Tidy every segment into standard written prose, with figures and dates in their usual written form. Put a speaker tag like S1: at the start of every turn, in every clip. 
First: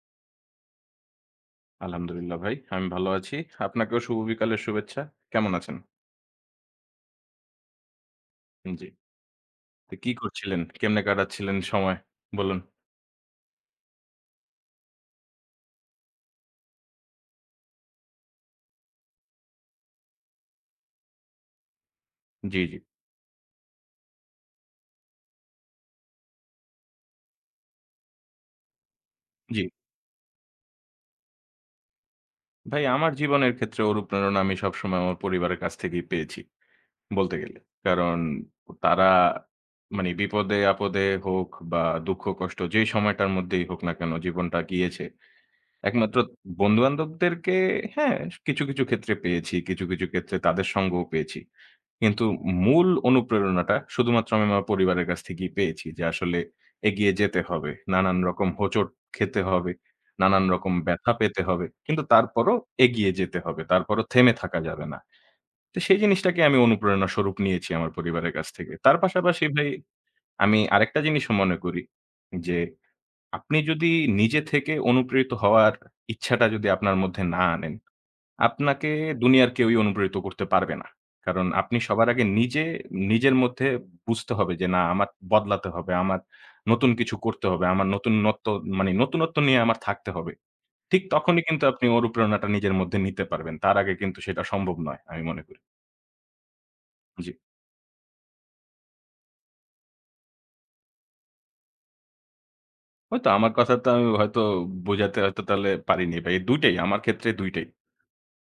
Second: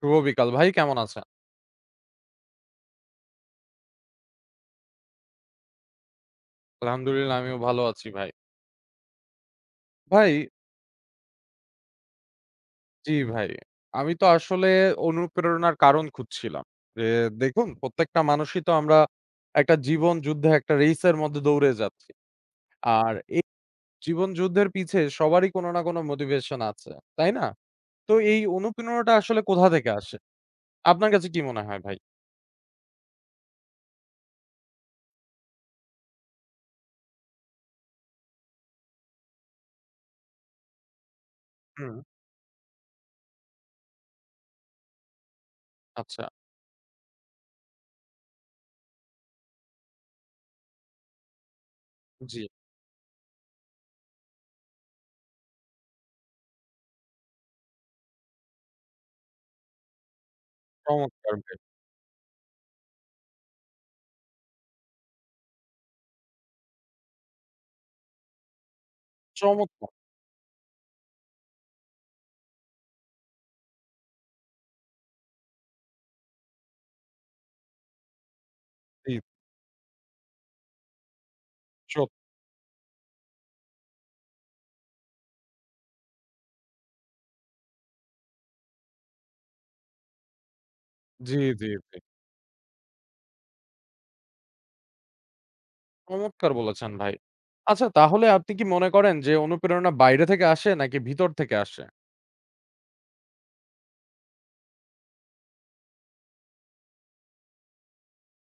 S1: শুভ বিকাল। ভাই কেমন আছেন?
S2: আলহামদুলিল্লাহ ভাই। আমি ভালো আছি। আপনাকেও শুভ বিকালের শুভেচ্ছা। কেমন আছেন?
S1: আলহামদুলিল্লাহ আমিও ভালো আছি ভাই।
S2: জি। তো কি
S1: ভাই
S2: করছিলেন? কেমনে কাটাচ্ছিলেন সময়? বলুন।
S1: জি ভাই। আমি তো আসলে অনুপ্রেরণার কারণ খুঁজছিলাম। যে দেখুন প্রত্যেকটা মানুষই তো আমরা একটা জীবন যুদ্ধে একটা রেইস এর মধ্যে দৌড়ে যাচ্ছি।
S2: জি, জি,
S1: আর এই জীবন যুদ্ধের পিছে সবারই কোনো না কোনো মোটিভেশন আছে। তাই না? তো এই অনুপ্রেরণাটা আসলে
S2: জি।
S1: কোথা থেকে আসে? আপনার কাছে কি মনে হয় ভাই?
S2: ভাই আমার জীবনের ক্ষেত্রে অনুপ্রেরণা আমি সবসময় আমার পরিবারের কাছ থেকেই পেয়েছি বলতে গেলে। কারণ তারা মানে বিপদে আপদে হোক বা
S1: হুম,
S2: দুঃখ কষ্ট যে সময়টার মধ্যেই হোক না কেন জীবনটা গিয়েছে একমাত্র
S1: আচ্ছা।
S2: বন্ধু-বান্ধবদেরকে হ্যাঁ, কিছু, কিছু ক্ষেত্রে পেয়েছি। কিছু, কিছু ক্ষেত্রে তাদের সঙ্গও পেয়েছি। কিন্তু
S1: জি,
S2: মূল অনুপ্রেরণাটা শুধুমাত্র আমি আমার পরিবারের কাছ থেকেই পেয়েছি যে আসলে এগিয়ে যেতে হবে। নানান রকম হোঁচট খেতে হবে, নানান রকম ব্যথা
S1: চমৎকার
S2: পেতে
S1: ভাই।
S2: হবে। কিন্তু তারপরও এগিয়ে যেতে হবে। তারপরও থেমে থাকা যাবে না। তো সেই জিনিসটাকে আমি অনুপ্রেরণা স্বরূপ নিয়েছি আমার পরিবারের কাছ থেকে। তার পাশাপাশি ভাই
S1: চমৎকার!
S2: আমি আরেকটা জিনিসও মনে করি যে আপনি যদি নিজে থেকে অনুপ্রেরিত হওয়ার ইচ্ছাটা যদি আপনার মধ্যে না আনেন, আপনাকে
S1: জি,
S2: দুনিয়ার কেউই অনুপ্রেরিত করতে পারবে না। কারণ আপনি সবার
S1: সত
S2: আগে নিজে, নিজের মধ্যে বুঝতে হবে যে না আমার বদলাতে হবে, আমার নতুন কিছু করতে হবে, আমার নতুনত্ব মানে নতুনত্ব নিয়ে আমার থাকতে হবে। ঠিক
S1: জি,
S2: তখনই কিন্তু
S1: জি,
S2: আপনি
S1: জি।
S2: অনুপ্রেরণাটা নিজের মধ্যে নিতে পারবেন। তার আগে কিন্তু সেটা সম্ভব নয়, আমি মনে করি।
S1: চমৎকার বলেছেন ভাই।
S2: জি।
S1: আচ্ছা তাহলে আপনি কি মনে করেন যে অনুপ্রেরণা বাইরে থেকে আসে নাকি ভিতর থেকে আসে?
S2: হয়তো আমার কথা তো আমি হয়তো বোঝাতে হয়তো তাহলে পারিনি বা এই ২ টাই, আমার ক্ষেত্রে ২ টাই।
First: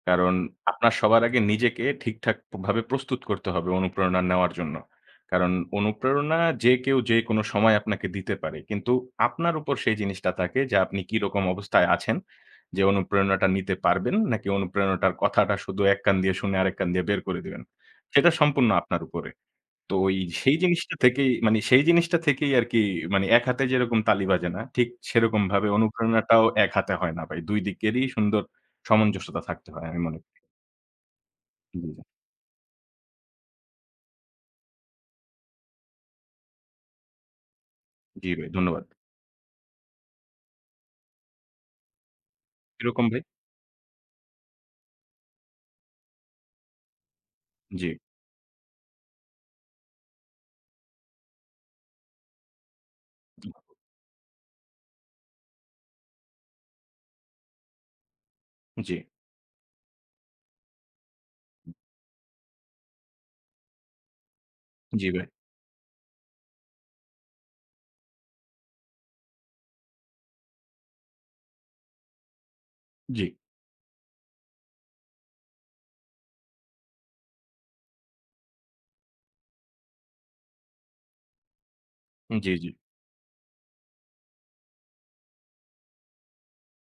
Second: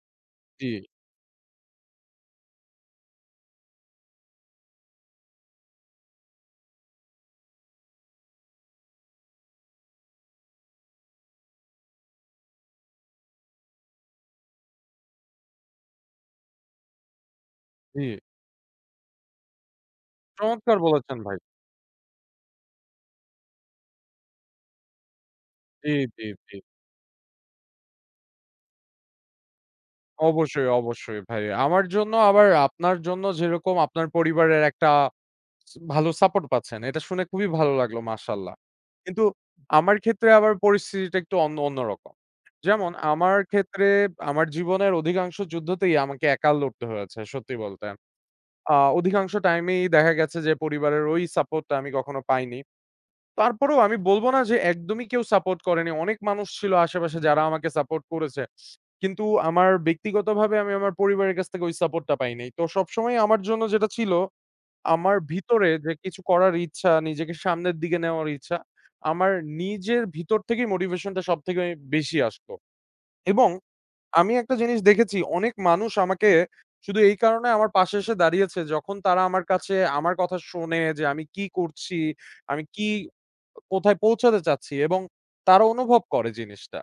S2: কারণ
S1: জি,
S2: আপনার সবার আগে নিজেকে ঠিকঠাক ভাবে প্রস্তুত করতে হবে অনুপ্রেরণা নেওয়ার জন্য। কারণ অনুপ্রেরণা যে কেউ যেকোনো সময় আপনাকে দিতে পারে। কিন্তু আপনার উপর সেই জিনিসটা থাকে যে আপনি কিরকম অবস্থায় আছেন, যে অনুপ্রেরণাটা নিতে পারবেন নাকি অনুপ্রেরণাটার কথাটা শুধু এক কান দিয়ে শুনে আরেক কান দিয়ে বের করে দিবেন।
S1: জি।
S2: সেটা সম্পূর্ণ আপনার উপরে। তো ওই সেই
S1: চমৎকার
S2: জিনিসটা
S1: বলেছেন
S2: থেকেই
S1: ভাই।
S2: মানে সেই জিনিসটা থেকেই আরকি মানে এক হাতে যেরকম তালি বাজে না, ঠিক সেরকমভাবে
S1: জি, জি,
S2: অনুপ্রেরণাটাও
S1: জি।
S2: এক হাতে হয় না ভাই। ২ দিকেরই সুন্দর সামঞ্জস্যতা থাকতে হয় আমি মনে করি।
S1: অবশ্যই, অবশ্যই ভাই।
S2: জি,
S1: আমার
S2: জি
S1: জন্য আবার আপনার জন্য যেরকম আপনার পরিবারের একটা ভালো সাপোর্ট পাচ্ছেন। এটা শুনে খুবই ভালো লাগলো
S2: জি ভাই
S1: মাশাআল্লাহ।
S2: ধন্যবাদ।
S1: কিন্তু আমার ক্ষেত্রে আবার পরিস্থিতিটা একটু অন্যরকম। যেমন
S2: কিরকম ভাই?
S1: আমার ক্ষেত্রে আমার জীবনের অধিকাংশ যুদ্ধতেই আমাকে একা লড়তে হয়েছে সত্যি বলতে।
S2: জি,
S1: আ অধিকাংশ টাইমেই দেখা গেছে যে পরিবারের ওই সাপোর্টটা আমি কখনো পাইনি। তারপরেও আমি বলব না যে একদমই কেউ সাপোর্ট করেনি। অনেক মানুষ ছিল আশেপাশে যারা আমাকে সাপোর্ট করেছে।
S2: জি,
S1: কিন্তু আমার ব্যক্তিগতভাবে আমি আমার পরিবারের কাছ থেকে ওই সাপোর্টটা পাই নাই। তো সবসময় আমার জন্য যেটা ছিল,
S2: জি
S1: আমার
S2: ভাই।
S1: ভিতরে যে কিছু করার ইচ্ছা, নিজেকে সামনের দিকে নেওয়ার ইচ্ছা, আমার নিজের ভিতর থেকেই মোটিভেশনটা সবথেকে বেশি আসতো
S2: জি,
S1: এবং আমি একটা জিনিস দেখেছি, অনেক মানুষ আমাকে শুধু এই কারণে আমার পাশে এসে দাঁড়িয়েছে, যখন তারা আমার কাছে আমার কথা শোনে যে আমি কি করছি,
S2: জি,
S1: আমি
S2: জি,
S1: কি কোথায় পৌঁছাতে চাচ্ছি এবং তারা অনুভব করে জিনিসটা।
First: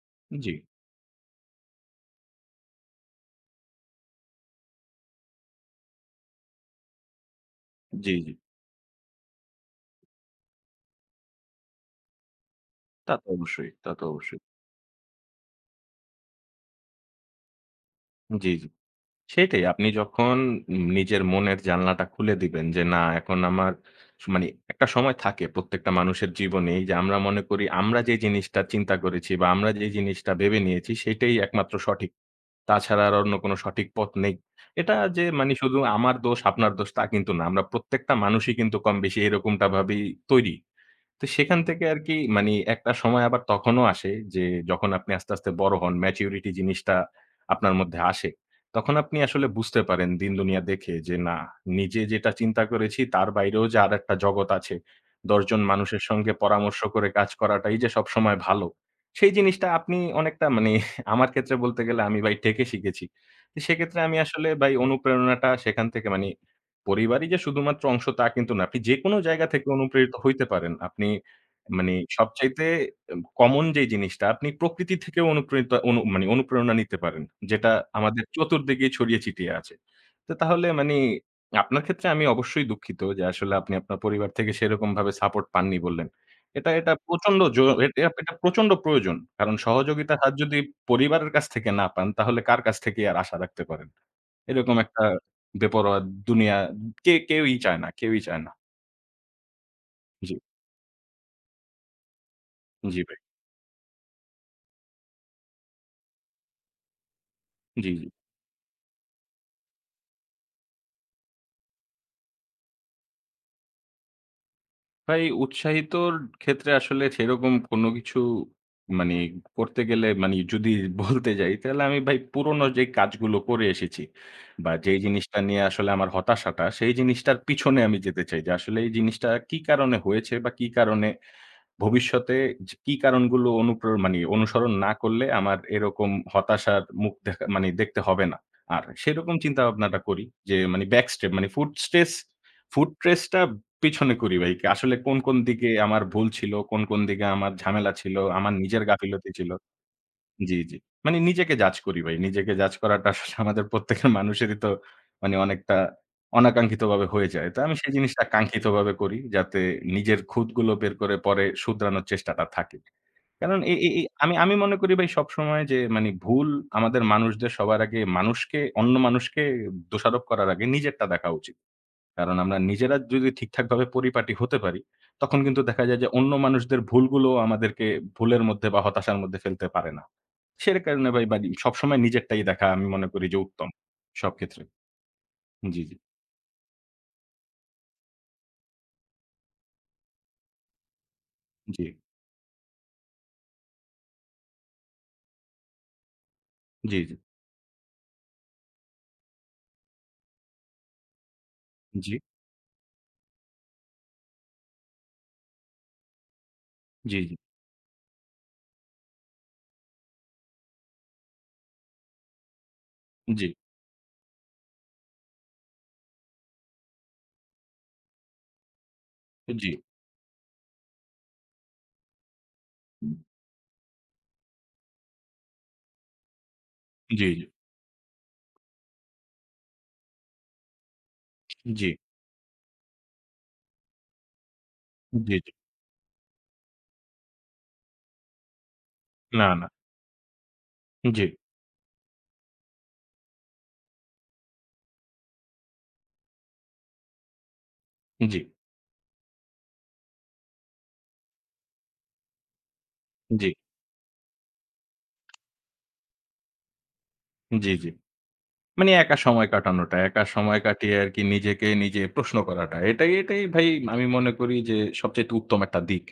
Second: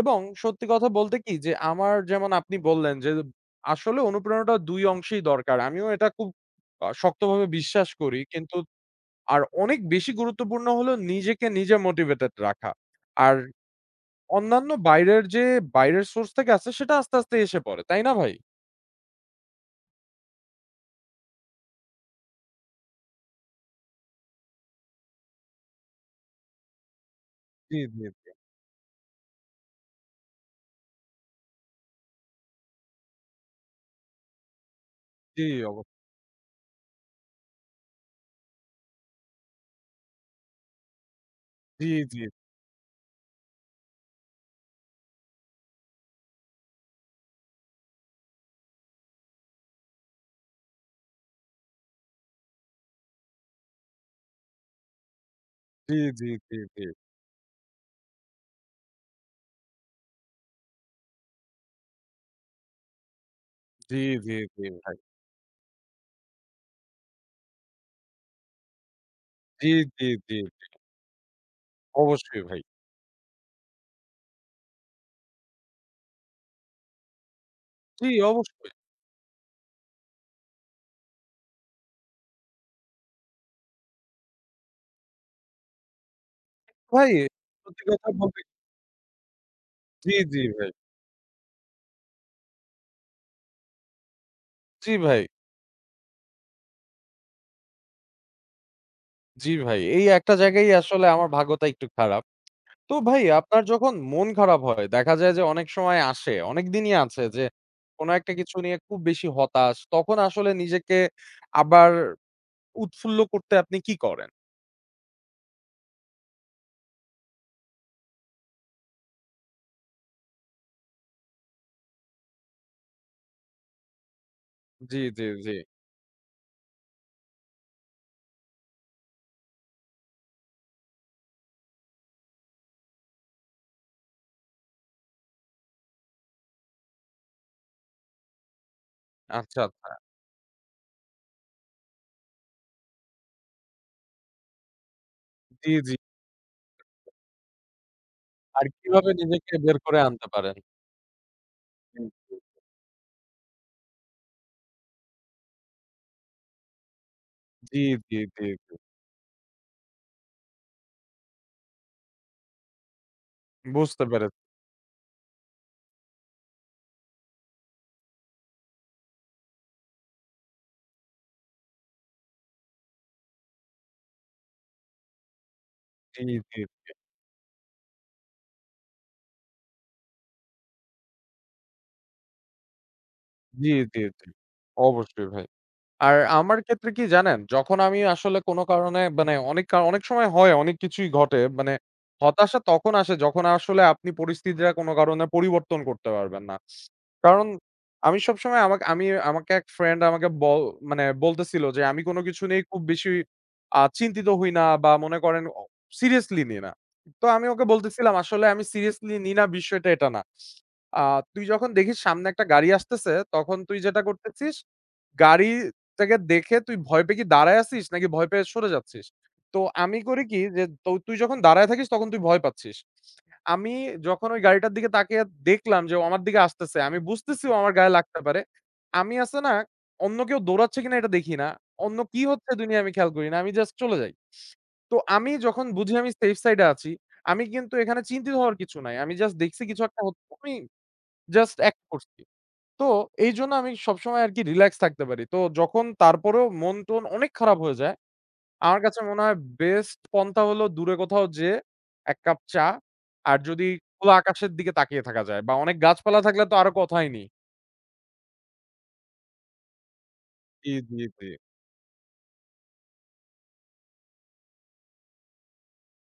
S1: এবং
S2: জি,
S1: সত্যি কথা বলতে কি যে আমার যেমন আপনি বললেন যে আসলে অনুপ্রেরণাটা ২ অংশেই দরকার। আমিও এটা খুব শক্তভাবে বিশ্বাস
S2: জি,
S1: করি।
S2: জি। জি
S1: কিন্তু আর অনেক বেশি গুরুত্বপূর্ণ হলো নিজেকে নিজে মোটিভেটেড রাখা।
S2: তা তো
S1: আর
S2: অবশ্যই, তা তো অবশ্যই।
S1: অন্যান্য বাইরের সোর্স থেকে আসছে সেটা আস্তে, আস্তে এসে পড়ে। তাই না ভাই?
S2: জি, জি। সেটাই। আপনি যখন নিজের মনের জানলাটা খুলে দিবেন যে, না এখন আমার মানে একটা সময় থাকে প্রত্যেকটা মানুষের জীবনেই যে আমরা মনে করি
S1: জি,
S2: আমরা
S1: জি,
S2: যে
S1: জি।
S2: জিনিসটা চিন্তা করেছি বা আমরা যে জিনিসটা ভেবে নিয়েছি সেটাই একমাত্র সঠিক। তাছাড়া আর অন্য কোনো সঠিক পথ নেই। এটা যে
S1: জি,
S2: মানে
S1: অব
S2: শুধু আমার দোষ, আপনার দোষ তা কিন্তু না। আমরা প্রত্যেকটা মানুষই কিন্তু কম বেশি এরকমটা ভাবেই তৈরি। তো সেখান থেকে
S1: জি,
S2: আরকি
S1: জি,
S2: মানি একটা সময় আবার তখনও আসে যে যখন আপনি আস্তে, আস্তে বড় হন, ম্যাচুরিটি জিনিসটা আপনার মধ্যে আসে। তখন আপনি আসলে বুঝতে পারেন দিন-দুনিয়া দেখে যে না, নিজে যেটা চিন্তা করেছি তার বাইরেও যে আরেকটা জগৎ আছে। ১০ জন
S1: জি,
S2: মানুষের
S1: জি,
S2: সঙ্গে
S1: জি, জি,
S2: পরামর্শ করে কাজ করাটাই যে সবসময় ভালো। সেই জিনিসটা আপনি অনেকটা মানে আমার ক্ষেত্রে বলতে গেলে আমি ভাই ঠেকে শিখেছি। তো
S1: জি,
S2: সেক্ষেত্রে আমি
S1: জি,
S2: আসলে
S1: জি
S2: ভাই
S1: ভাই।
S2: অনুপ্রেরণাটা সেখান থেকে মানি পরিবারই যে শুধুমাত্র অংশ তা কিন্তু না। আপনি যেকোনো জায়গা থেকে
S1: জি, জি,
S2: অনুপ্রেরিত
S1: জি।
S2: হইতে পারেন। আপনি মানে
S1: অবশ্যই ভাই।
S2: সবচাইতে এম কমন যে জিনিসটা আপনি প্রকৃতি থেকেও অনুপ্রেরিত মানে অনুপ্রেরণা নিতে পারেন। যেটা
S1: জি,
S2: আমাদের
S1: অবশ্যই।
S2: চতুর্দিকে ছড়িয়ে ছিটিয়ে আছে। তো তাহলে মানি আপনার ক্ষেত্রে আমি অবশ্যই দুঃখিত যে আসলে আপনি আপনার পরিবার থেকে সেরকমভাবে সাপোর্ট পাননি বললেন। এটা এটা
S1: ভাই
S2: প্রচন্ড জ
S1: সত্যি
S2: এটা
S1: কথা
S2: এটা
S1: বলতে
S2: প্রচন্ড প্রয়োজন। কারণ
S1: জি,
S2: সহযোগিতার হাত
S1: জি
S2: যদি
S1: ভাই।
S2: পরিবারের কাছ থেকে না পান তাহলে কার কাছ থেকে আর আশা রাখতে পারেন? এরকম
S1: জি
S2: একটা
S1: ভাই,
S2: বেপরোয়া দুনিয়া কে কেউই চায় না, কেউই চায় না।
S1: জি ভাই। এই একটা
S2: জি,
S1: জায়গায়ই আসলে আমার ভাগ্যটা একটু খারাপ। তো
S2: জি ভাই।
S1: ভাই আপনার যখন মন খারাপ হয় দেখা যায় যে অনেক সময় আসে, অনেকদিনই আছে যে
S2: জি, জি।
S1: কোন একটা কিছু নিয়ে খুব বেশি হতাশ। তখন আসলে নিজেকে আবার উৎফুল্ল করতে আপনি কি করেন?
S2: ভাই উৎসাহিতর ক্ষেত্রে আসলে সেরকম কোনো কিছু মানে করতে গেলে মানে যদি বলতে যাই তাহলে আমি ভাই পুরনো যে কাজগুলো করে এসেছি বা যেই
S1: জি, জি,
S2: জিনিসটা
S1: জি।
S2: নিয়ে আসলে আমার হতাশাটা সেই জিনিসটার পিছনে আমি যেতে চাই যে আসলে এই জিনিসটা কি কারণে হয়েছে বা কি কারণে ভবিষ্যতে যে কি কারণগুলো মানে অনুসরণ না করলে আমার এরকম হতাশার মুখ দেখা মানে দেখতে হবে না। আর সেরকম
S1: আচ্ছা, আচ্ছা।
S2: চিন্তাভাবনাটা করি যে মানে ব্যাক স্টেপ মানে ফুট স্ট্রেস ফুট ট্রেস টা পিছনে করি ভাই। আসলে কোন, কোন দিকে
S1: জি, জি।
S2: আমার ভুল ছিল, কোন, কোন দিকে আমার ঝামেলা ছিল, আমার
S1: আর
S2: নিজের
S1: কিভাবে
S2: গাফিলতি ছিল।
S1: নিজেকে বের করে আনতে
S2: জি,
S1: পারেন?
S2: জি। মানে নিজেকে জাজ করি
S1: জি,
S2: ভাই। নিজেকে জাজ করাটা আসলে আমাদের প্রত্যেকের মানুষেরই তো মানে অনেকটা অনাকাঙ্ক্ষিতভাবে হয়ে যায়। তো আমি
S1: জি,
S2: সেই
S1: জি,
S2: জিনিসটা
S1: জি। জি।
S2: কাঙ্ক্ষিতভাবে করি যাতে নিজের খুঁতগুলো বের করে পরে শুধরানোর চেষ্টাটা থাকে। কারণ এই এই
S1: বুঝতে
S2: এই আমি
S1: পেরেছি।
S2: আমি মনে করি ভাই সবসময় যে মানে ভুল আমাদের মানুষদের সবার আগে মানুষকে অন্য মানুষকে দোষারোপ করার আগে নিজেরটা দেখা উচিত। কারণ আমরা নিজেরা যদি ঠিকঠাকভাবে পরিপাটি হতে পারি, তখন কিন্তু দেখা যায় যে
S1: জি,
S2: অন্য
S1: জি,
S2: মানুষদের ভুলগুলোও আমাদেরকে ভুলের মধ্যে বা হতাশার মধ্যে ফেলতে পারে না। সে কারণে ভাই বাড়ি সবসময় নিজেরটাই দেখা আমি মনে করি যে
S1: জি,
S2: উত্তম।
S1: জি, জি।
S2: সব ক্ষেত্রে।
S1: অবশ্যই ভাই।
S2: জি, জি,
S1: আর আমার ক্ষেত্রে কি জানেন? যখন আমি আসলে কোনো কারণে মানে অনেক অনেক সময় হয়, অনেক কিছুই ঘটে। মানে
S2: জি,
S1: হতাশা তখন আসে যখন আসলে আপনি পরিস্থিতিটা কোনো কারণে পরিবর্তন করতে পারবেন না।
S2: জি,
S1: কারণ আমি সবসময় আমাকে এক ফ্রেন্ড আমাকে মানে বলতেছিল যে, "আমি
S2: জি,
S1: কোন
S2: জি,
S1: কিছু নিয়ে খুব বেশি চিন্তিত হই না বা মনে করেন সিরিয়াসলি নিই না।"
S2: জি,
S1: তো
S2: জি,
S1: আমি ওকে বলতেছিলাম, "আসলে আমি সিরিয়াসলি নিই না বিষয়টা এটা না। আ তুই যখন দেখিস সামনে একটা গাড়ি আসতেছে,
S2: জি,
S1: তখন তুই যেটা করতেছিস, গাড়িটাকে দেখে তুই ভয় পেয়ে কি দাঁড়ায় আছিস নাকি ভয় পেয়ে সরে যাচ্ছিস?" তো আমি করি কি যে, তো তুই যখন দাঁড়ায় থাকিস তখন তুই ভয় পাচ্ছিস। আমি যখন ওই গাড়িটার দিকে তাকিয়ে দেখলাম যে, ও আমার দিকে আসতেছে। আমি
S2: জি,
S1: বুঝতেছি ও আমার গায়ে লাগতে পারে। আমি আছে না, অন্য কেউ দৌড়াচ্ছে কিনা এটা দেখি না।
S2: জি,
S1: অন্য কি হচ্ছে দুনিয়া আমি খেয়াল করি না। আমি জাস্ট চলে যাই। তো আমি
S2: জি। জি
S1: যখন বুঝি আমি সেফ সাইড এ আছি, আমি কিন্তু এখানে চিন্তিত হওয়ার কিছু নাই। আমি জাস্ট
S2: না,
S1: দেখছি
S2: না।
S1: কিছু একটা হচ্ছে। আমি
S2: জি,
S1: জাস্ট অ্যাক্ট করছি। তো এইজন্য আমি সবসময় আরকি রিল্যাক্স থাকতে পারি। তো যখন তারপরেও মন-টন অনেক খারাপ হয়ে যায়
S2: জি,
S1: আমার কাছে মনে হয় বেস্ট পন্থা হলো দূরে কোথাও যেয়ে ১ কাপ চা। আর
S2: জি,
S1: যদি খোলা আকাশের দিকে তাকিয়ে থাকা যায় বা অনেক গাছপালা থাকলে তো আরো কথাই নেই।
S2: জি, জি। মানে একা সময় কাটানোটা। একা সময়
S1: জি,
S2: কাটিয়ে
S1: জি,
S2: আরকি
S1: জি।
S2: নিজেকে নিজে প্রশ্ন করাটা। এটাই, এটাই ভাই আমি মনে করি যে সবচাইতে উত্তম একটা দিক।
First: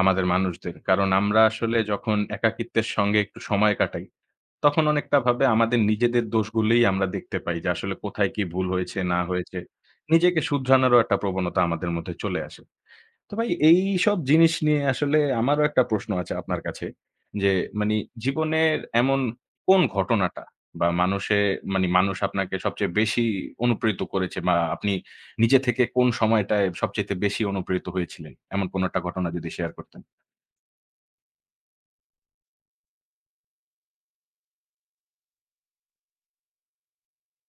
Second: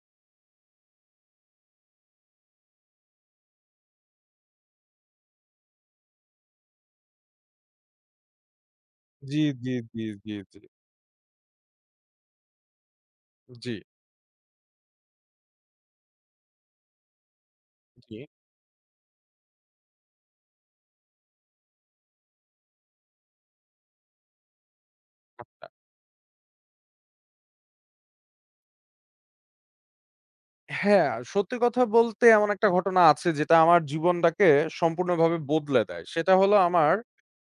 S2: আমাদের মানুষদের। কারণ আমরা আসলে যখন একাকিত্বের সঙ্গে একটু সময় কাটাই, তখন অনেকটা ভাবে আমাদের নিজেদের দোষগুলোই আমরা দেখতে পাই যে আসলে কোথায় কি ভুল হয়েছে না
S1: জি,
S2: হয়েছে।
S1: জি, জি, জি,
S2: নিজেকে
S1: জি।
S2: শুধরানোরও একটা প্রবণতা আমাদের মধ্যে চলে আসে। তো ভাই
S1: জি।
S2: এইসব জিনিস নিয়ে আসলে আমারও একটা প্রশ্ন আছে আপনার কাছে। যে মানি
S1: জি।
S2: জীবনের এমন কোন ঘটনাটা বা মানি মানুষ আপনাকে সবচেয়ে বেশি অনুপ্রেরিত করেছে বা আপনি নিজে থেকে কোন সময়টায় সবচাইতে বেশি অনুপ্রেরিত হয়েছিলেন? এমন কোন একটা ঘটনা যদি শেয়ার করতেন।
S1: হ্যাঁ, সত্যি কথা বলতে এমন একটা ঘটনা আছে যেটা আমার জীবনটাকে সম্পূর্ণভাবে বদলে দেয়। সেটা হলো আমার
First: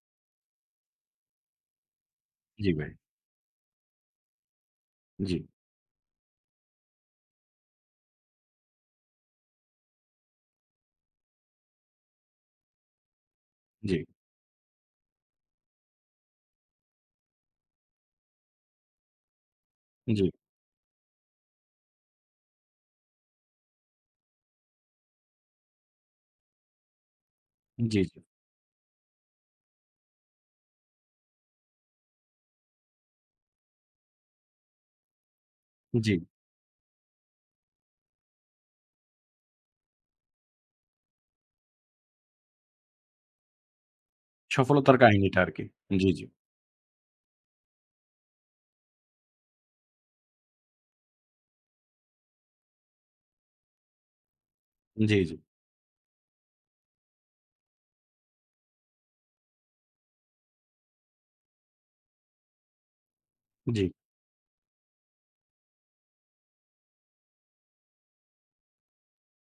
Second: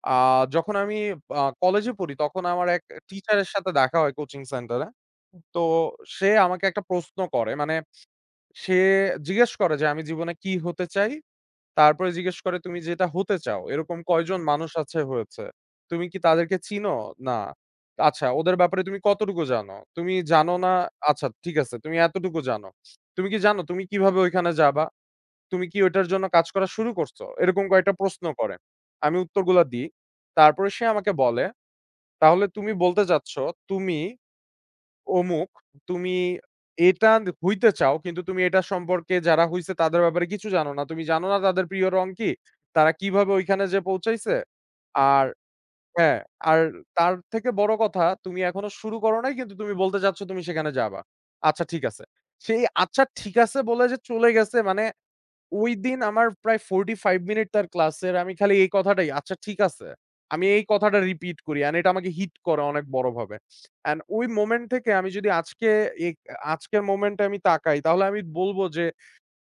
S1: আ যখন আমি কলেজে পড়ি তখন আমার
S2: জি
S1: এক
S2: ভাই।
S1: টিচারের সাথে দেখা হয় কোচিং সেন্টারে।
S2: জি,
S1: তো সে আমাকে একটা প্রশ্ন করে মানে সে জিজ্ঞেস করে যে, "আমি জীবনে কি হতে চাই?" তারপরে জিজ্ঞেস করে, "তুমি যেটা হতে চাও,
S2: জি,
S1: এরকম কয়জন মানুষ আছে হয়েছে? তুমি কি তাদেরকে চিনো? না। আচ্ছা, ওদের ব্যাপারে তুমি কতটুকু জানো? তুমি
S2: জি,
S1: জানো না? আচ্ছা, ঠিক আছে, তুমি এতটুকু জানো। তুমি কি জানো তুমি কিভাবে ওইখানে যাবা? তুমি কি ওইটার জন্য কাজ করা শুরু করছো?" এরকম কয়েকটা
S2: জি, জি,
S1: প্রশ্ন করে। আমি উত্তরগুলা দিই। তারপরে সে আমাকে বলে, "তাহলে তুমি বলতে চাচ্ছ, তুমি" অমুক, তুমি
S2: জি।
S1: এটা হইতে চাও কিন্তু তুমি এটা সম্পর্কে যারা হইছে তাদের ব্যাপারে কিছু জানো না। তুমি জানো না তাদের প্রিয় রং কি? তারা কিভাবে ওইখানে যেয়ে পৌঁছাইছে?
S2: সফলতার
S1: আর
S2: কাহিনীটা আরকি। জি,
S1: হ্যাঁ,
S2: জি,
S1: আর তার থেকে বড় কথা তুমি এখনো শুরু করো নাই কিন্তু তুমি বলতে চাচ্ছ তুমি সেখানে যাবা। আচ্ছা ঠিক আছে। সেই আচ্ছা ঠিক আছে বলে যে চলে গেছে মানে
S2: জি,
S1: ওইদিন আমার প্রায় ৪৫ মিনিট তার ক্লাসের আমি খালি এই কথাটাই, "আচ্ছা ঠিক আছে।" আমি এই কথাটা রিপিট করি অ্যান্ড এটা আমাকে হিট করে অনেক বড়ভাবে।
S2: জি, জি,
S1: অ্যান্ড ওই মোমেন্ট থেকে আমি যদি আজকে এ আজকের মোমেন্টে আমি তাকাই তাহলে আমি বলব যে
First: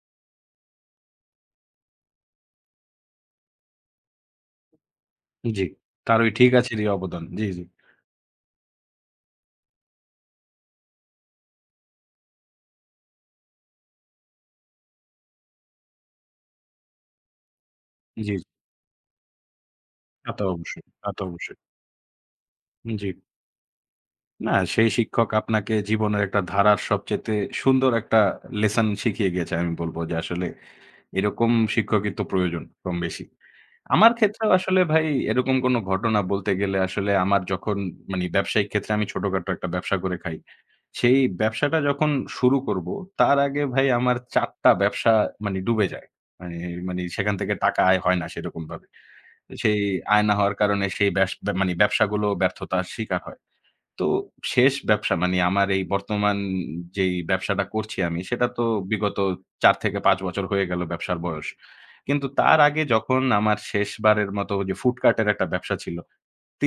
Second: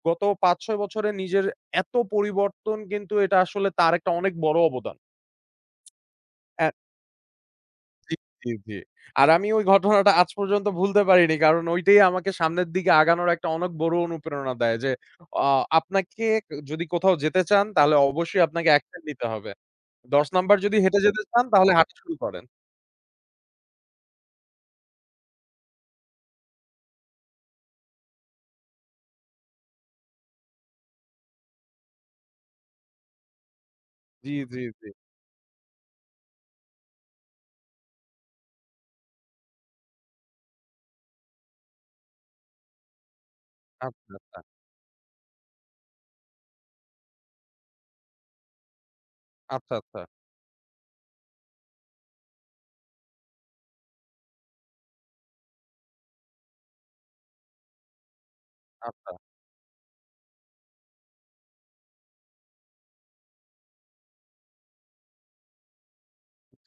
S1: গত ৫-৬ বছরে নিজের এত পরিবর্তন কিন্তু এটা আসলে তার একটা অনেক বড় অবদান।
S2: জি। তার ওই ঠিক আছেরই অবদান। জি, জি,
S1: জি, জি, জি। আর আমি ওই ঘটনাটা আজ পর্যন্ত ভুলতে পারিনি। কারণ ওইটাই আমাকে সামনের দিকে আগানোর একটা অনেক বড় অনুপ্রেরণা দেয় যে, আ আপনাকে যদি কোথাও যেতে চান তাহলে
S2: জি,
S1: অবশ্যই
S2: জি।
S1: আপনাকে অ্যাকশন নিতে হবে। ১০
S2: তা তো
S1: নাম্বার যদি
S2: অবশ্যই,
S1: হেঁটে
S2: তা তো
S1: যেতে চান
S2: অবশ্যই।
S1: তাহলে হাঁটা শুরু করেন।
S2: জি। না সেই শিক্ষক আপনাকে জীবনের একটা ধারার সবচাইতে সুন্দর একটা লেসন শিখিয়ে গেছে আমি বলব যে আসলে এরকম শিক্ষকই তো প্রয়োজন কম বেশি। আমার
S1: জি,
S2: ক্ষেত্রেও
S1: জি,
S2: আসলে
S1: জি।
S2: ভাই এরকম কোনো ঘটনা বলতে গেলে আসলে আমার যখন মানে ব্যবসায়িক ক্ষেত্রে আমি ছোটখাটো একটা ব্যবসা করে খাই। সেই ব্যবসাটা যখন শুরু করব, তার আগে ভাই
S1: আচ্ছা,
S2: আমার
S1: আচ্ছা।
S2: ৪ টা ব্যবসা মানে ডুবে যায়। মানে মানে সেখান থেকে টাকা আয় হয় না সেরকমভাবে।
S1: আচ্ছা,
S2: সেই
S1: আচ্ছা,
S2: আয় না হওয়ার কারণে সেই মানে ব্যবসাগুলো ব্যর্থতার শিকার হয়। তো শেষ ব্যবসা মানে আমার এই বর্তমান যেই ব্যবসাটা করছি আমি, সেটা তো
S1: আচ্ছা।
S2: বিগত ৪ থেকে ৫ বছর হয়ে গেল ব্যবসার বয়স। কিন্তু তার আগে যখন আমার শেষবারের মতো যে ফুটকার্টের একটা ব্যবসা ছিল,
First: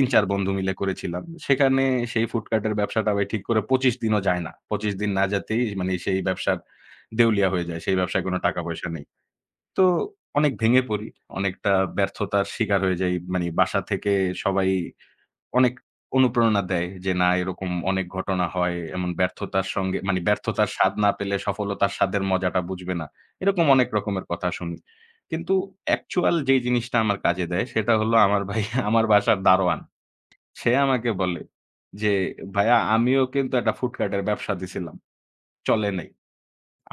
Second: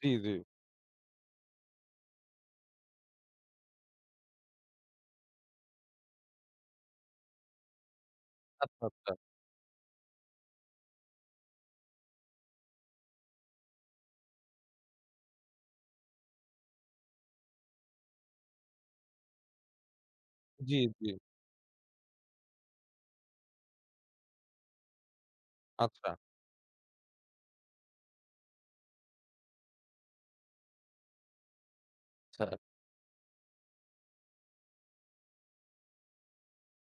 S1: জি, জি।
S2: বন্ধু মিলে করেছিলাম। সেখানে সেই ফুটকার্টের ব্যবসাটা ভাই ঠিক করে ২৫ দিনও যায় না। ২৫ দিন না যেতেই মানে সেই ব্যবসার দেউলিয়া হয়ে যায়। সেই ব্যবসায় কোনো টাকা
S1: আচ্ছা,
S2: পয়সা নেই।
S1: আচ্ছা।
S2: তো অনেক ভেঙে পড়ি। অনেকটা ব্যর্থতার শিকার হয়ে যাই। মানে বাসা থেকে সবাই অনেক অনুপ্রেরণা দেয় যে না এরকম অনেক ঘটনা হয়। এমন ব্যর্থতার সঙ্গে মানে ব্যর্থতার
S1: জি,
S2: স্বাদ
S1: জি।
S2: না পেলে সফলতার স্বাদের মজাটা বুঝবে না। এরকম অনেক রকমের কথা শুনি। কিন্তু
S1: আচ্ছা,
S2: অ্যাকচুয়াল যেই জিনিসটা আমার কাজে দেয় সেটা হলো আমার ভাই আমার বাসার দারোয়ান। সে আমাকে বলে যে,
S1: আচ্ছা,
S2: "ভাইয়া আমিও কিন্তু একটা ফুটপাতের ব্যবসা দিছিলাম। চলে নাই।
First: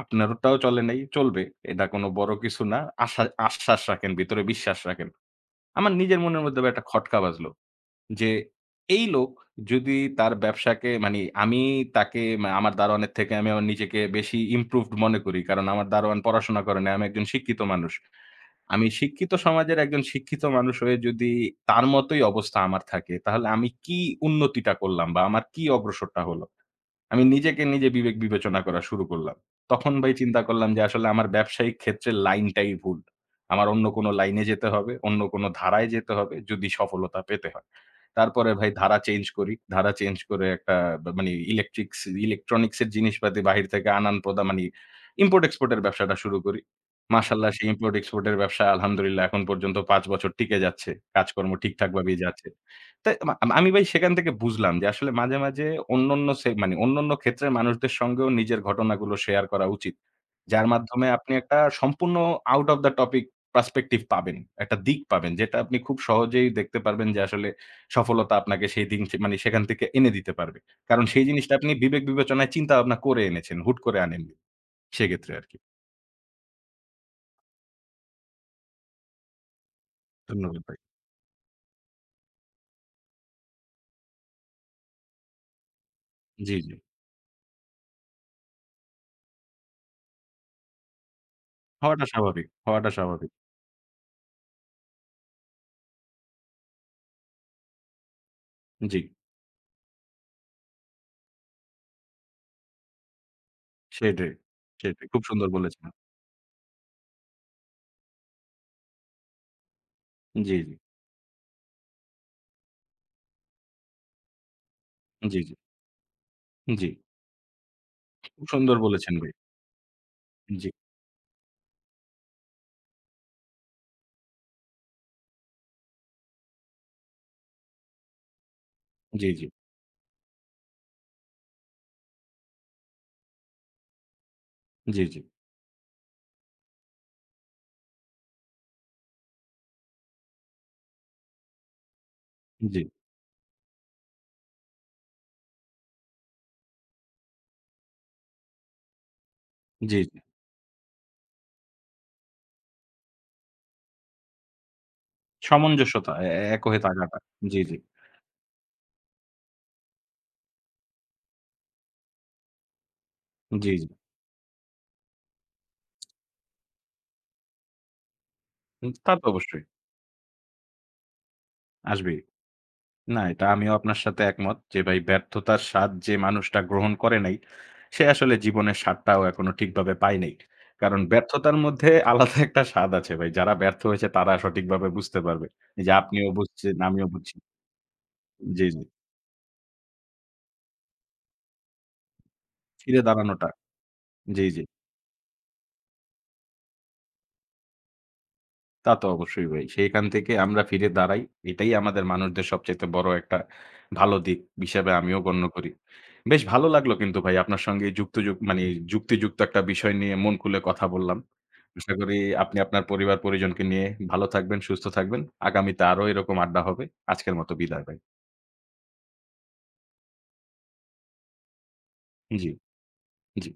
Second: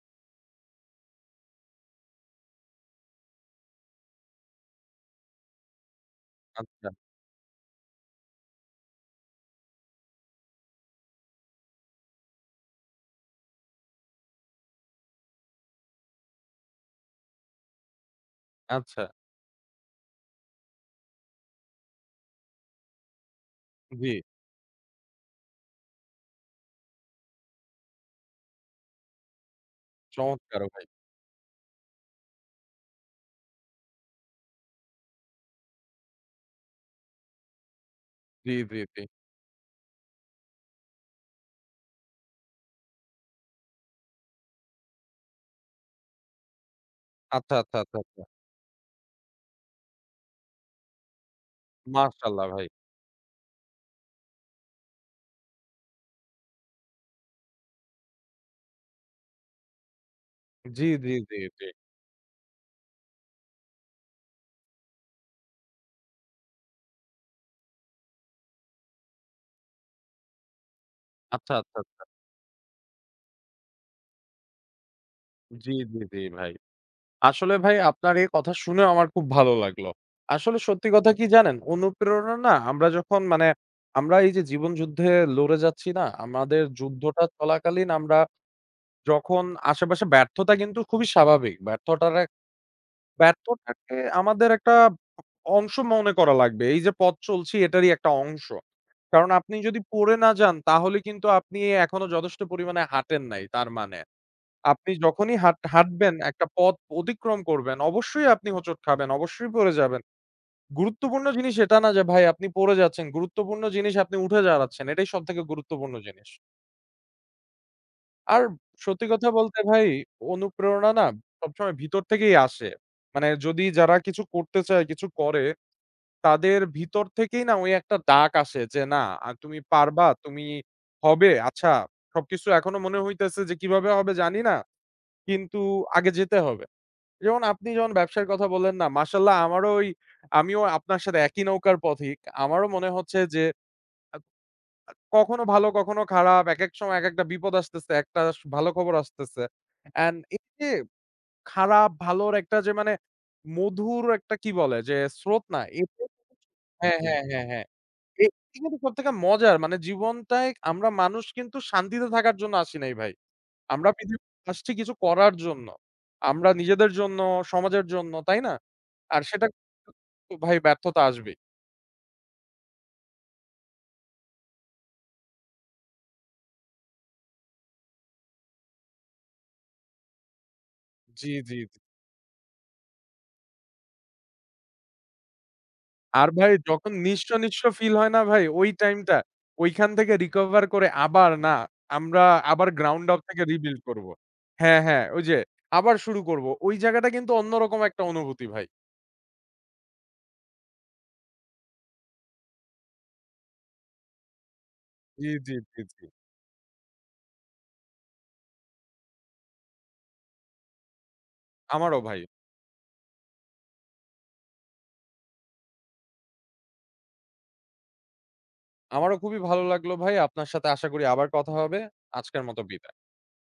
S2: আপনারটাও চলে নাই, চলবে। এটা কোনো বড় কিছু না। আশা আশ্বাস রাখেন, ভিতরে বিশ্বাস রাখেন।" আমার নিজের মনের মধ্যে আবার একটা
S1: আচ্ছা,
S2: খটকা বাজল। যে এই লোক যদি তার ব্যবসাকে মানে আমি তাকে আমার দারোয়ানের থেকে আমি আমার নিজেকে বেশি improved মনে করি। কারণ আমার দারোয়ান পড়াশোনা করে নাই। আমি একজন শিক্ষিত মানুষ। আমি
S1: আচ্ছা।
S2: শিক্ষিত সমাজের একজন শিক্ষিত মানুষ হয়ে যদি তার মতোই অবস্থা আমার থাকে, তাহলে আমি কি
S1: জি।
S2: উন্নতিটা করলাম বা আমার কি অগ্রসরটা হলো? আমি নিজেকে নিজে বিবেক বিবেচনা করা শুরু করলাম। তখন ভাই চিন্তা
S1: চমৎকার
S2: করলাম যে
S1: ভাই।
S2: আসলে আমার ব্যবসায়িক ক্ষেত্রের লাইনটাই ভুল। আমার অন্য কোনো লাইনে যেতে হবে, অন্য কোনো ধারায় যেতে হবে যদি সফলতা পেতে হয়। তারপরে
S1: জি,
S2: ভাই
S1: জি,
S2: ধারা
S1: জি।
S2: চেঞ্জ করি। ধারা চেঞ্জ করে একটা বা মানে ইলেকট্রনিক্স এর জিনিসপাতি বাহির থেকে আনান প্রদা মানি ইম্পোর্ট এক্সপোর্ট এর ব্যবসাটা শুরু করি। মাশাআল্লাহ
S1: আচ্ছা,
S2: সেই
S1: আচ্ছা,
S2: ইম্পোর্ট
S1: আচ্ছা, আচ্ছা।
S2: এক্সপোর্ট এর ব্যবসা আলহামদুলিল্লাহ এখন পর্যন্ত ৫ বছর টিকে যাচ্ছে। কাজকর্ম ঠিকঠাকভাবেই
S1: মাশাআল্লাহ
S2: যাচ্ছে।
S1: ভাই।
S2: তাই আমি ভাই সেখান থেকে বুঝলাম যে আসলে মাঝে, মাঝে অন্যান্য মানে অন্যান্য ক্ষেত্রের মানুষদের সঙ্গেও নিজের ঘটনাগুলো শেয়ার করা উচিত। যার
S1: জি,
S2: মাধ্যমে
S1: জি,
S2: আপনি
S1: জি,
S2: একটা
S1: জি।
S2: সম্পূর্ণ out of the topic perspective পাবেন। একটা দিক পাবেন যেটা আপনি খুব সহজেই দেখতে পারবেন যে আসলে সফলতা আপনাকে সেই দিন থে মানে সেখান থেকে এনে দিতে পারবে। কারণ সেই
S1: আচ্ছা,
S2: জিনিসটা আপনি
S1: আচ্ছা। আচ্ছা।
S2: বিবেক বিবেচনায় চিন্তা ভাবনা করে এনেছেন, হুট করে আনেননি। সেক্ষেত্রে আরকি।
S1: জি, জি, জি, ভাই। আসলে ভাই আপনার এই কথা শুনে আমার খুব ভালো লাগলো।
S2: ধন্যবাদ
S1: আসলে
S2: ভাই।
S1: সত্যি কথা কি জানেন? অনুপ্রেরণা না আমরা যখন মানে আমরা এই যে জীবন যুদ্ধে লড়ে যাচ্ছি না?
S2: জি,
S1: আমাদের
S2: জি।
S1: যুদ্ধটা চলাকালীন আমরা যখন আশেপাশে ব্যর্থতা কিন্তু খুবই স্বাভাবিক।
S2: হওয়াটা স্বাভাবিক, হওয়াটা স্বাভাবিক।
S1: ব্যর্থটাকে আমাদের একটা অংশ মনে করা লাগবে। এই যে পথ চলছি এটারই একটা অংশ।
S2: জি,
S1: কারণ আপনি যদি পড়ে না যান তাহলে কিন্তু আপনি এখনো যথেষ্ট পরিমাণে হাঁটেন নাই তার মানে।
S2: সেটাই,
S1: আপনি
S2: সেটাই। খুব
S1: যখনই
S2: সুন্দর বলেছেন।
S1: হাঁটবেন, একটা পথ অতিক্রম করবেন, অবশ্যই আপনি হোঁচট খাবেন, অবশ্যই পড়ে যাবেন।
S2: জি, জি,
S1: গুরুত্বপূর্ণ জিনিস এটা না যে ভাই আপনি পড়ে যাচ্ছেন, গুরুত্বপূর্ণ জিনিস আপনি উঠে দাঁড়াচ্ছেন। এটাই
S2: জি,
S1: সবথেকে
S2: জি,
S1: গুরুত্বপূর্ণ জিনিস।
S2: জি।
S1: আর
S2: খুব সুন্দর
S1: সত্যি
S2: বলেছেন
S1: কথা
S2: ভাই।
S1: বলতে ভাই
S2: জি,
S1: অনুপ্রেরণা না সবসময় ভিতর থেকেই আসে। মানে যদি যারা কিছু করতে চায়, কিছু করে, তাদের ভিতর থেকেই না ওই একটা ডাক আসে যে, "না
S2: জি, জি, জি,
S1: তুমি পারবা, তুমি হবে। আচ্ছা, সবকিছু এখনো মনে হইতেছে যে কিভাবে হবে জানি না,
S2: জি,
S1: কিন্তু আগে যেতে হবে।" যেমন আপনি যখন ব্যবসার কথা বললেন না, মাশাআল্লাহ আমারও ওই আমিও আপনার সাথে একই নৌকার পথিক। আমারও
S2: জি,
S1: মনে হচ্ছে যে কখনো ভালো, কখনো খারাপ। একেক সময় একেকটা বিপদ আসতেছে, একটা ভালো খবর আসতেছে।
S2: জি,
S1: অ্যান্ড
S2: জি।
S1: এই যে খারাপ ভালোর একটা যে মানে মধুর একটা কি বলে যে স্রোত না এতে
S2: সামঞ্জস্যতা এ এক হয়ে
S1: হ্যাঁ,
S2: থাকাটা।
S1: হ্যাঁ, হ্যাঁ,
S2: জি,
S1: হ্যাঁ।
S2: জি,
S1: এটা কিন্তু সবথেকে মজার। মানে জীবনটায় আমরা মানুষ কিন্তু শান্তিতে থাকার জন্য আসি নাই ভাই।
S2: জি, জি।
S1: আমরা পৃথিবীতে আসছি কিছু করার জন্য। আমরা নিজেদের জন্য, সমাজের জন্য, তাই না?
S2: তা
S1: আর
S2: তো
S1: সেটা
S2: অবশ্যই
S1: তো ভাই ব্যর্থতা আসবেই।
S2: আসবেই। না, এটা আমিও আপনার সাথে একমত যে ভাই ব্যর্থতার স্বাদ যে মানুষটা গ্রহণ করে নাই, সে আসলে জীবনের স্বাদটাও এখনো ঠিকভাবে পায় নাই। কারণ
S1: জি,
S2: ব্যর্থতার
S1: জি, জি।
S2: মধ্যে আলাদা একটা স্বাদ আছে ভাই। যারা ব্যর্থ হয়েছে তারা সঠিকভাবে বুঝতে পারবে। এই যে আপনিও
S1: আর ভাই
S2: বুঝছেন,
S1: যখন
S2: আমিও
S1: নিঃস্ব,
S2: বুঝছি।
S1: নিঃস্ব ফিল হয় না ভাই
S2: জি,
S1: ওই
S2: জি।
S1: টাইমটা, ওইখান থেকে রিকভার করে আবার না, আমরা আবার
S2: ফিরে
S1: গ্রাউন্ড আপ থেকে
S2: দাঁড়ানোটা
S1: রিবিল্ড করব।
S2: জি, জি।
S1: হ্যাঁ, হ্যাঁ, ওই যে আবার শুরু করব। ওই জায়গাটা কিন্তু অন্যরকম একটা অনুভূতি ভাই।
S2: তা তো অবশ্যই ভাই। সেইখান থেকে আমরা ফিরে দাঁড়াই। এটাই আমাদের মানুষদের সবচাইতে বড় একটা ভালো দিক হিসাবে আমিও
S1: জি,
S2: গণ্য
S1: জি,
S2: করি।
S1: জি, জি।
S2: বেশ ভালো লাগলো কিন্তু ভাই আপনার সঙ্গে এই যুক্ত যুক মানে যুক্তিযুক্ত একটা বিষয় নিয়ে মন খুলে কথা বললাম। আশা
S1: আমারও
S2: করি
S1: ভাই।
S2: আপনি আপনার পরিবার-পরিজনকে নিয়ে ভালো থাকবেন, সুস্থ থাকবেন। আগামীতে আরো এরকম আড্ডা হবে। আজকের মতো বিদায় ভাই।
S1: আমারও খুবই ভালো লাগলো ভাই। আপনার সাথে আশা করি আবার কথা হবে। আজকের
S2: জি,
S1: মতো বিদায়।
S2: জি।